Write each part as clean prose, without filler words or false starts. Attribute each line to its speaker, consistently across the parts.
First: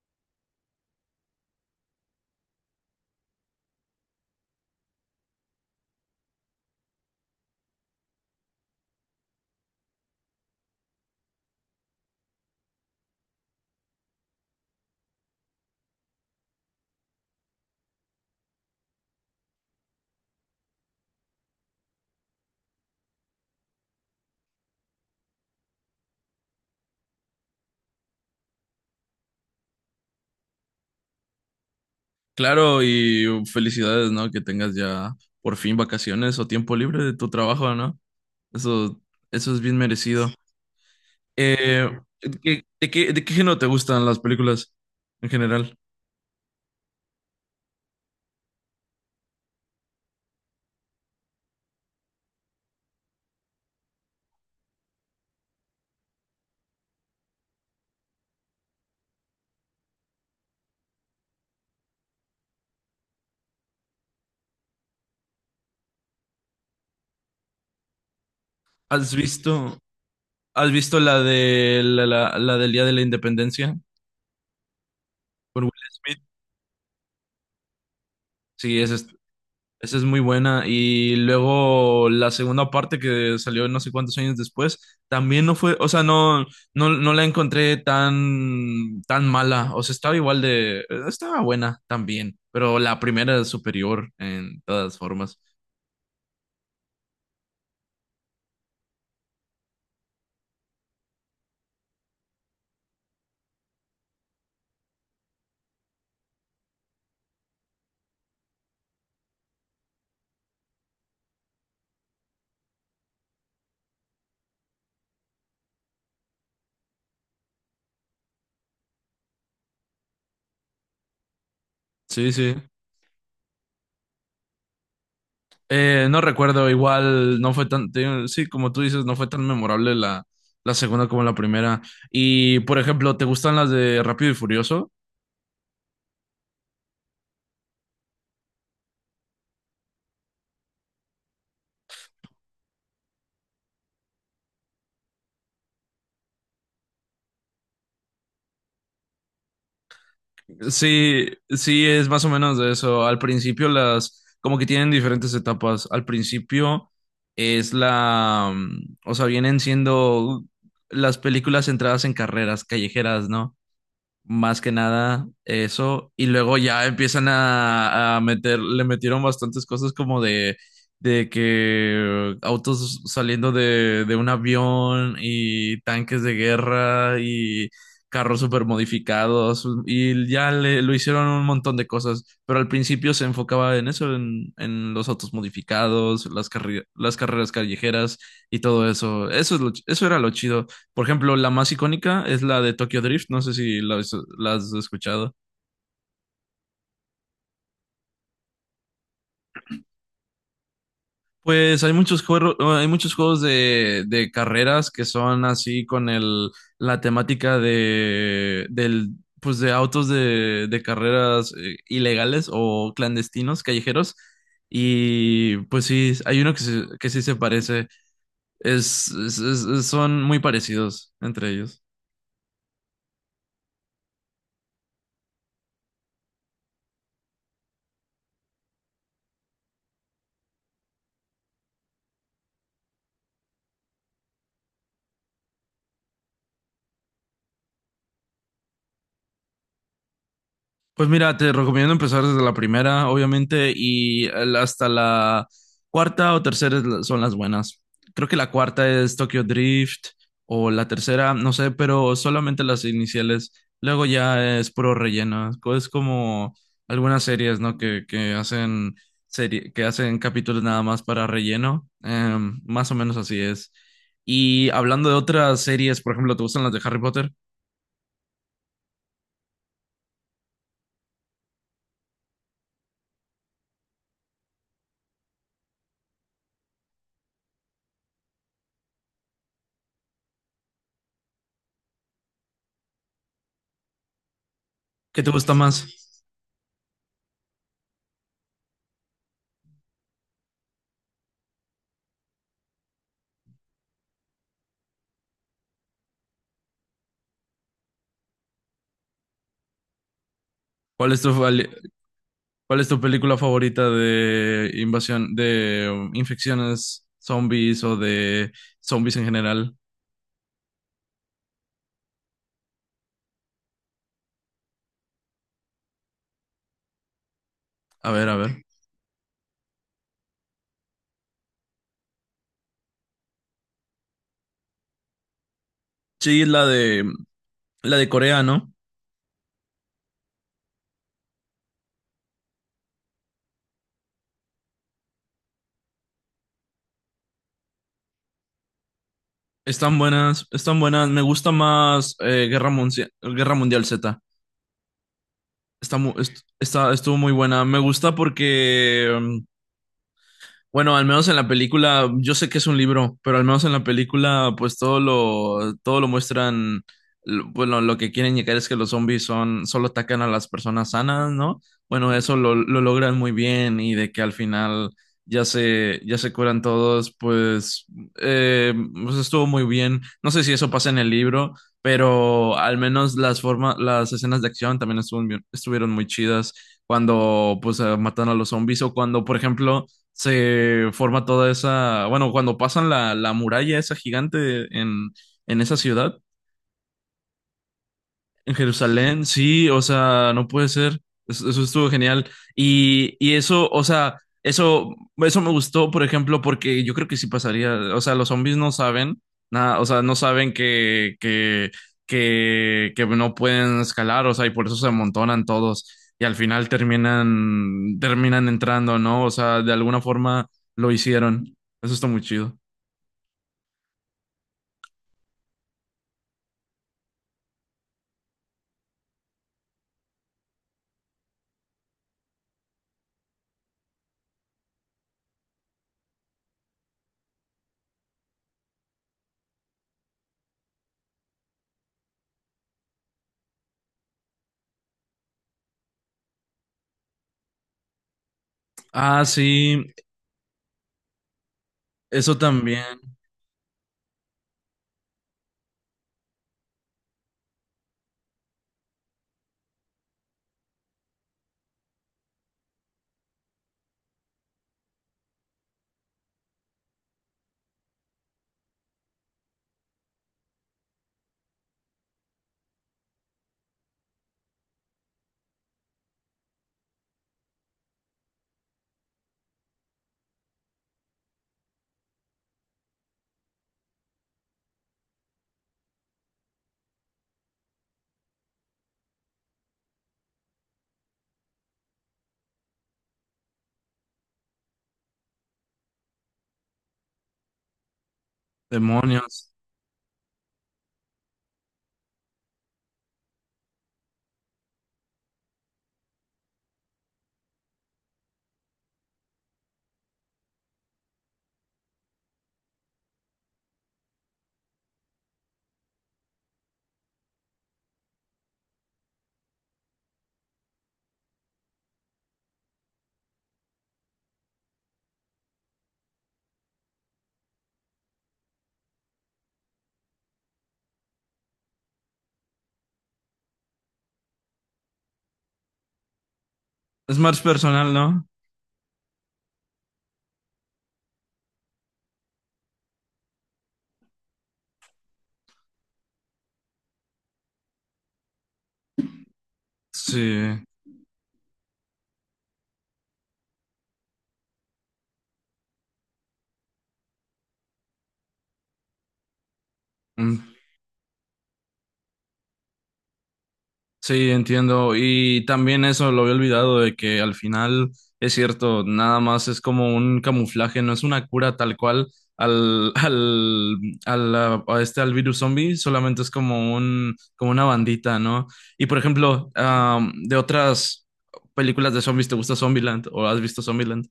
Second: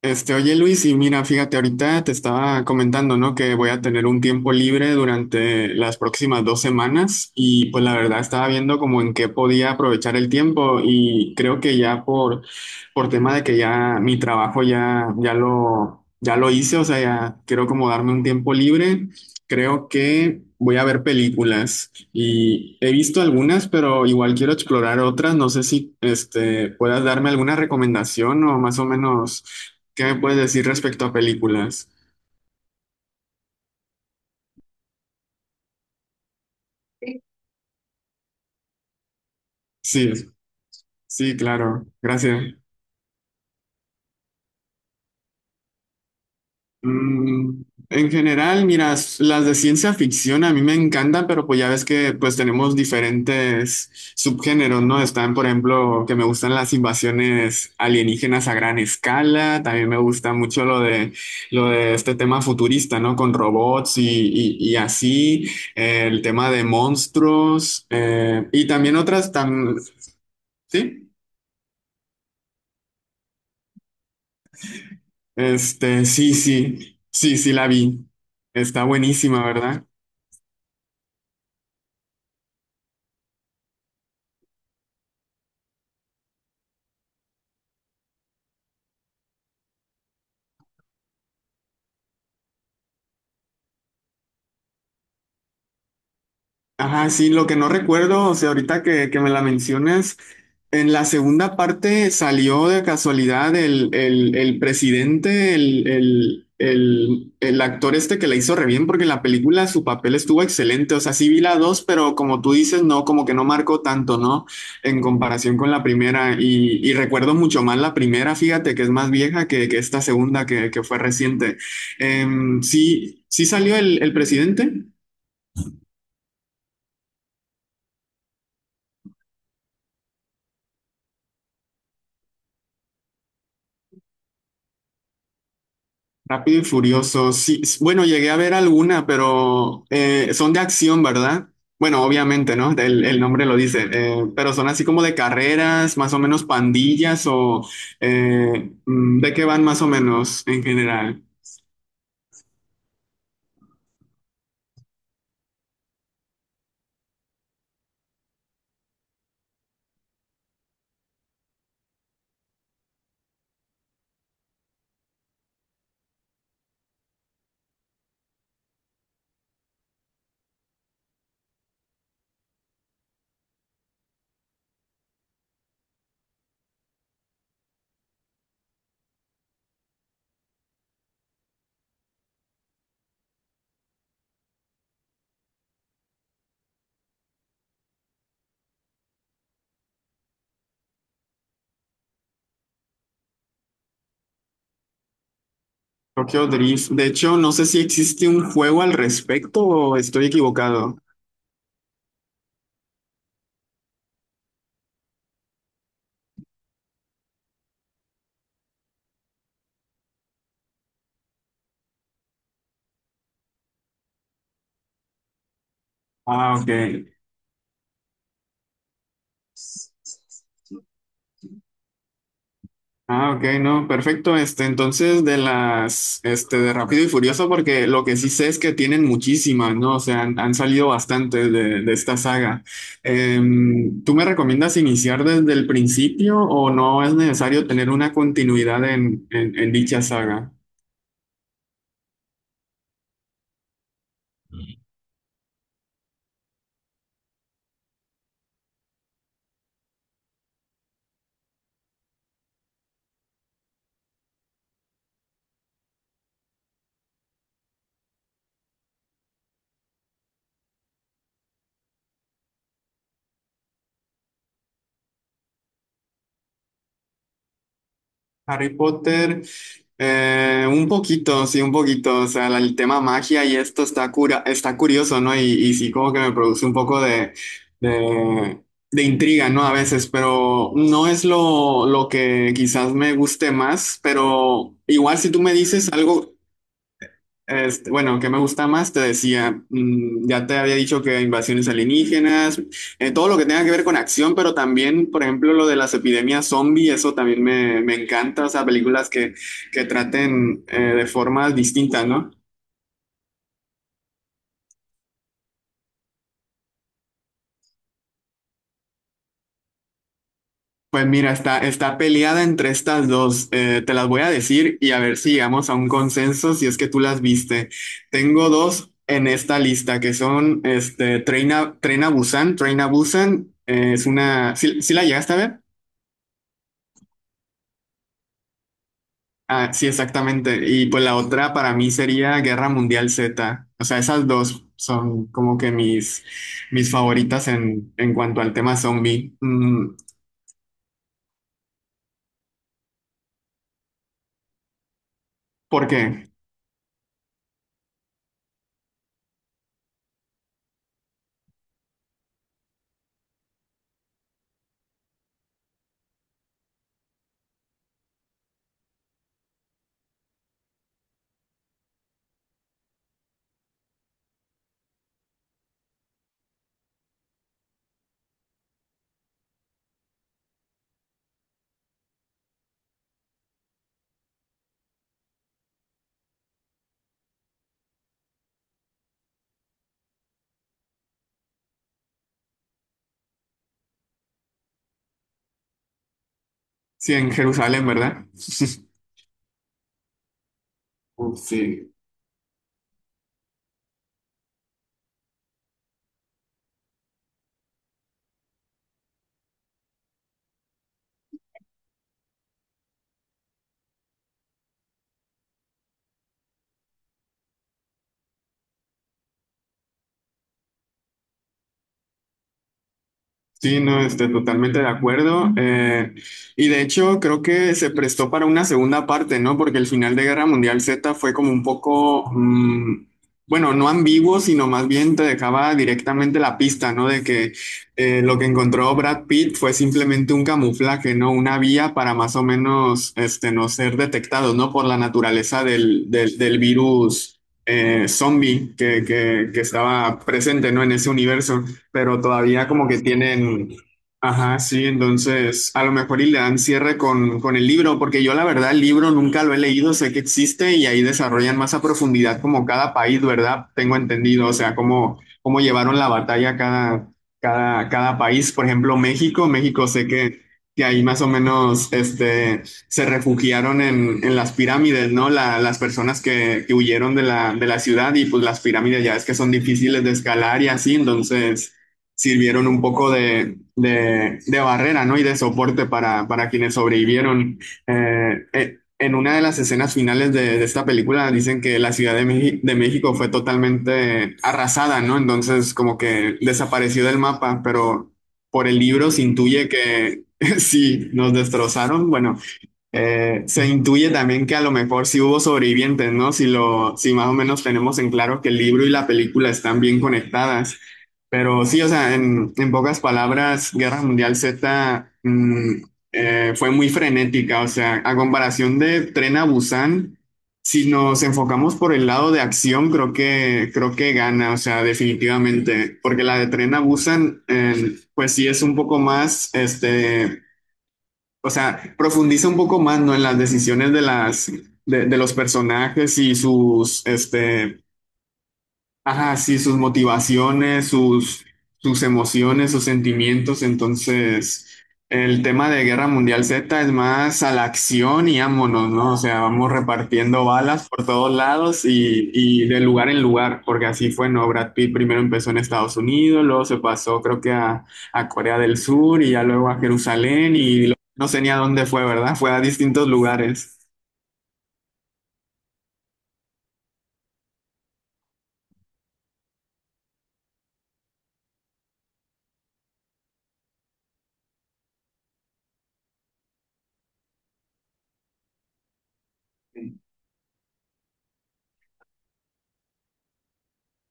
Speaker 1: Oye Luis, y mira, fíjate, ahorita te estaba comentando, ¿no? Que voy a tener un tiempo libre durante las próximas dos semanas y pues la verdad estaba viendo como en qué podía aprovechar el tiempo y creo que ya por tema de que ya mi trabajo ya lo hice, o sea, ya quiero como darme un tiempo libre, creo que voy a ver películas y he visto algunas, pero igual quiero explorar otras, no sé si puedas darme alguna recomendación o más o menos. ¿Qué me puedes decir respecto a películas?
Speaker 2: Claro, y felicidades, ¿no? Que tengas ya por fin vacaciones o tiempo libre de tu trabajo, ¿no? Eso, eso es bien
Speaker 1: Sí,
Speaker 2: merecido.
Speaker 1: sí, claro,
Speaker 2: Eh,
Speaker 1: gracias.
Speaker 2: ¿De qué, de qué género te gustan las películas en general?
Speaker 1: Mm, en general, mira, las de ciencia ficción a mí me encantan, pero pues ya ves que pues tenemos diferentes subgéneros, ¿no? Están, por ejemplo, que me gustan las invasiones alienígenas a gran escala, también me gusta mucho lo de este tema futurista, ¿no? Con robots y así, el tema de monstruos, y también
Speaker 2: ¿Has
Speaker 1: otras tan...
Speaker 2: visto, ¿Has
Speaker 1: ¿Sí?
Speaker 2: visto la de la del Día de la Independencia con Will
Speaker 1: Este,
Speaker 2: Smith?
Speaker 1: sí, sí, sí, sí la vi.
Speaker 2: Sí,
Speaker 1: Está buenísima, ¿verdad?
Speaker 2: esa es muy buena. Y luego la segunda parte que salió no sé cuántos años después, también no fue, o sea, no la encontré tan, tan mala. O sea, estaba igual de, estaba buena también, pero la primera es superior en todas formas.
Speaker 1: Ajá, sí, lo que no recuerdo, o sea, ahorita que me la mencionas, en la segunda parte salió de casualidad el presidente, el actor este que la hizo re bien, porque en la película su papel estuvo excelente, o sea, sí vi la dos, pero como tú dices, no, como que no marcó tanto, ¿no? En comparación con la primera, y recuerdo mucho más la primera, fíjate, que es más vieja que esta segunda que fue reciente.
Speaker 2: Sí, sí.
Speaker 1: Sí, sí salió el presidente.
Speaker 2: No recuerdo, igual no fue tan, te digo, sí, como tú dices, no fue tan memorable la segunda como la primera. Y, por ejemplo, ¿te gustan las de Rápido y Furioso?
Speaker 1: Rápido y Furioso, sí. Bueno, llegué a ver alguna, pero son de acción, ¿verdad? Bueno, obviamente, ¿no? El nombre lo dice, pero son así como de carreras, más o menos pandillas o ¿de qué van más o menos en general?
Speaker 2: Sí, sí, es más o menos de eso. Al principio las, como que tienen diferentes etapas. Al principio es o sea, vienen siendo las películas centradas en carreras callejeras, ¿no? Más que nada eso. Y luego ya empiezan a meter, le metieron bastantes cosas como de que autos saliendo de un avión y tanques de guerra y carros super modificados. Y ya le, lo hicieron un montón de cosas. Pero al principio se enfocaba en eso, en los autos modificados, las, las carreras callejeras y todo eso. Eso era lo chido. Por ejemplo, la más icónica es la de Tokyo Drift, no sé si la, has la has escuchado.
Speaker 1: Tokyo Drift. De hecho, no sé si existe un juego al respecto o estoy equivocado.
Speaker 2: Pues hay muchos juegos de carreras que son así con el, la temática de, del, pues de autos de carreras ilegales o clandestinos, callejeros. Y pues sí, hay uno
Speaker 1: Ah, ok.
Speaker 2: que sí se parece. Son muy parecidos entre ellos.
Speaker 1: Ah, ok, no, perfecto. Entonces de de Rápido y Furioso, porque lo que sí sé es que tienen muchísimas, ¿no? O sea, han salido bastantes de esta saga. ¿Tú me recomiendas iniciar desde el principio o no es necesario tener una continuidad en dicha saga?
Speaker 2: Pues mira, te recomiendo empezar desde la primera, obviamente, y hasta la cuarta o tercera son las buenas. Creo que la cuarta es Tokyo Drift o la tercera, no sé, pero solamente las iniciales. Luego ya es puro relleno. Es como algunas series, ¿no? Que hacen serie, que hacen capítulos nada más para relleno. Más o menos así es. Y hablando de otras series, por ejemplo, ¿te gustan las de Harry Potter?
Speaker 1: Harry Potter, eh, un poquito, sí, un poquito. O sea, el tema magia y esto está cura, está curioso, ¿no? Y sí, como que me produce un poco de, de intriga, ¿no? A veces, pero no es lo que quizás me guste más, pero igual
Speaker 2: ¿Qué te
Speaker 1: si tú me
Speaker 2: gusta más?
Speaker 1: dices algo, bueno, ¿qué me gusta más? Te decía, mm, ya te había dicho que invasiones alienígenas, todo lo que tenga que ver con acción, pero también, por ejemplo, lo de las epidemias zombie, eso también me encanta, o sea, películas que traten de
Speaker 2: ¿Cuál es tu,
Speaker 1: formas distintas, ¿no?
Speaker 2: ¿Cuál es tu película favorita de invasión, de infecciones zombies o de zombies en general?
Speaker 1: Pues mira, está peleada entre estas dos, te las voy a decir y a ver si llegamos a un consenso, si es que tú las viste.
Speaker 2: A ver, a
Speaker 1: Tengo
Speaker 2: ver.
Speaker 1: dos en esta lista que son Tren a Busan, Train a Busan, es una, ¿sí, sí la llegaste a ver?
Speaker 2: Sí, la de Corea, ¿no?
Speaker 1: Ah, sí, exactamente. Y pues la otra para mí sería Guerra Mundial Z. O sea, esas dos son como que mis, mis favoritas en cuanto al tema zombie. Mm,
Speaker 2: Están buenas, están buenas. Me gusta más Guerra Mundial Z.
Speaker 1: ¿por
Speaker 2: Está, mu-
Speaker 1: qué?
Speaker 2: est- está- Estuvo muy buena. Me gusta porque bueno, al menos en la película, yo sé que es un libro, pero al menos en la película, pues todo lo muestran, bueno, lo que quieren llegar es que los zombies son, solo atacan a las personas sanas, ¿no? Bueno, lo logran muy bien y de que al final ya se curan todos, pues, eh, pues estuvo muy bien. No sé si eso pasa en el libro, pero al menos las formas, las escenas de acción también estuvieron, estuvieron muy chidas cuando, pues, matan a los zombies o cuando, por ejemplo, se forma toda esa, bueno, cuando pasan la muralla esa gigante en esa ciudad,
Speaker 1: Sí, en Jerusalén, ¿verdad?
Speaker 2: en Jerusalén, sí, o sea, no puede ser.
Speaker 1: Uf,
Speaker 2: Eso estuvo
Speaker 1: sí.
Speaker 2: genial. Y eso, o sea, eso me gustó, por ejemplo, porque yo creo que sí pasaría. O sea, los zombies no saben nada, o sea, no saben que no pueden escalar, o sea, y por eso se amontonan todos. Y al final terminan, terminan entrando, ¿no? O sea, de alguna forma lo hicieron. Eso está muy chido.
Speaker 1: Sí, no, estoy totalmente de acuerdo. Y de hecho, creo que se prestó para una segunda parte, ¿no? Porque el final de Guerra Mundial Z fue como un poco, mm, bueno, no ambiguo, sino más bien te dejaba directamente la pista, ¿no? De que lo que encontró Brad Pitt fue simplemente un camuflaje, ¿no? Una vía para más o menos, no ser detectados, ¿no? Por la naturaleza del virus. Zombie que,
Speaker 2: Ah,
Speaker 1: que que
Speaker 2: sí,
Speaker 1: estaba presente, ¿no? En ese universo, pero
Speaker 2: eso
Speaker 1: todavía
Speaker 2: también.
Speaker 1: como que tienen, ajá, sí, entonces a lo mejor y le dan cierre con el libro, porque yo la verdad el libro nunca lo he leído, sé que existe y ahí desarrollan más a profundidad como cada país, ¿verdad? Tengo entendido, o sea, cómo, cómo llevaron la batalla cada país, por ejemplo, México, México sé que ahí más o menos se refugiaron en las pirámides, ¿no? Las personas que huyeron de la ciudad, y pues las pirámides ya es que son difíciles de escalar y así, entonces sirvieron un poco de barrera, ¿no? Y de soporte para quienes sobrevivieron. En una de las escenas finales de esta película dicen que la Ciudad de, de México fue totalmente arrasada, ¿no? Entonces como que desapareció del mapa, pero por el libro se
Speaker 2: Demonios.
Speaker 1: intuye que sí, nos destrozaron. Bueno, se intuye también que a lo mejor sí hubo sobrevivientes, ¿no? Si más o menos tenemos en claro que el libro y la película están bien conectadas. Pero sí, o sea, en pocas palabras, Guerra Mundial Z, mm, fue muy frenética. O sea, a comparación de Tren a Busan, si nos enfocamos por el lado de acción, creo que gana, o sea, definitivamente. Porque la de Tren a Busan, pues sí es un poco más, o sea, profundiza un poco más, ¿no? En las decisiones de los personajes y sus,
Speaker 2: Es más personal, ¿no?
Speaker 1: ajá, sí, sus motivaciones, sus, sus emociones, sus sentimientos. Entonces, el tema de Guerra Mundial Z es más a la acción y ámonos, ¿no? O sea, vamos repartiendo
Speaker 2: Sí,
Speaker 1: balas por todos lados y de lugar en lugar, porque así fue, ¿no? Brad Pitt primero empezó en Estados Unidos, luego se pasó, creo que a Corea del Sur y ya luego a
Speaker 2: mm,
Speaker 1: Jerusalén y no sé ni a dónde fue, ¿verdad? Fue a distintos lugares.
Speaker 2: sí, entiendo. Y también eso lo había olvidado de que al final es cierto, nada más es como un camuflaje, no es una cura tal cual al, a a este, al virus zombie, solamente es como un, como una bandita, ¿no? Y por ejemplo, de otras películas de zombies, ¿te gusta Zombieland o has visto Zombieland?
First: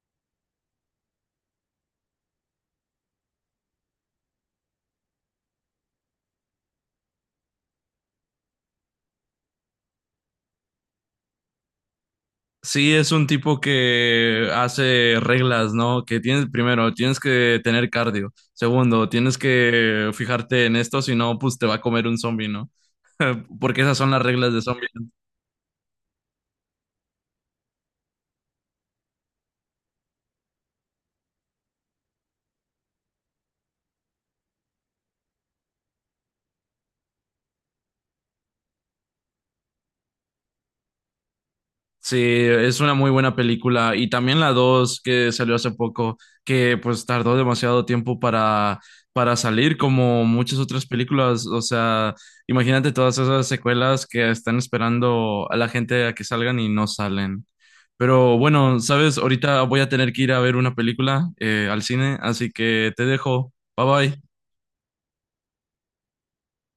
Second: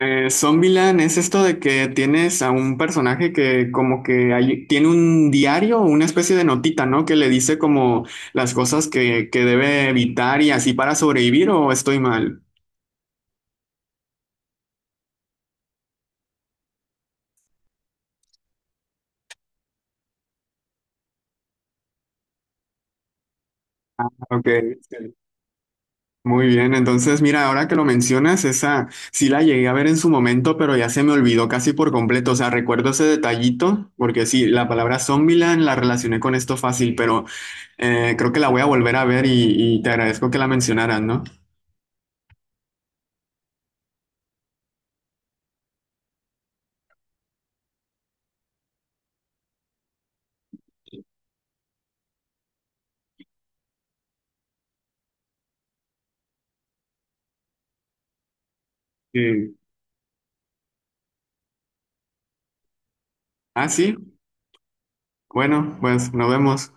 Speaker 1: Zombieland es esto de que tienes a un personaje que como que tiene un diario, una especie de notita, ¿no? Que le dice como las cosas que debe evitar y así para sobrevivir, o estoy mal.
Speaker 2: Sí, es un tipo que hace reglas, ¿no? Que tienes, primero, tienes que tener cardio. Segundo, tienes que fijarte en esto, si no, pues te va a comer un zombie, ¿no? Porque esas son las
Speaker 1: Ok,
Speaker 2: reglas de zombies.
Speaker 1: sí. Muy bien. Entonces, mira, ahora que lo mencionas, esa sí la llegué a ver en su momento, pero ya se me olvidó casi por completo. O sea, recuerdo ese detallito, porque sí, la palabra Zombieland la relacioné con esto fácil, pero creo que la voy a volver a ver, y te agradezco que la mencionaras, ¿no?
Speaker 2: Sí, es una muy buena película. Y también la 2 que salió hace poco, que pues tardó demasiado tiempo para salir, como muchas otras películas. O sea, imagínate todas esas secuelas que están esperando a la gente a que salgan y no salen. Pero bueno, sabes,
Speaker 1: Sí.
Speaker 2: ahorita voy a tener que ir a ver una película al cine, así que te dejo.
Speaker 1: Ah,
Speaker 2: Bye
Speaker 1: sí.
Speaker 2: bye.
Speaker 1: Bueno, pues nos vemos.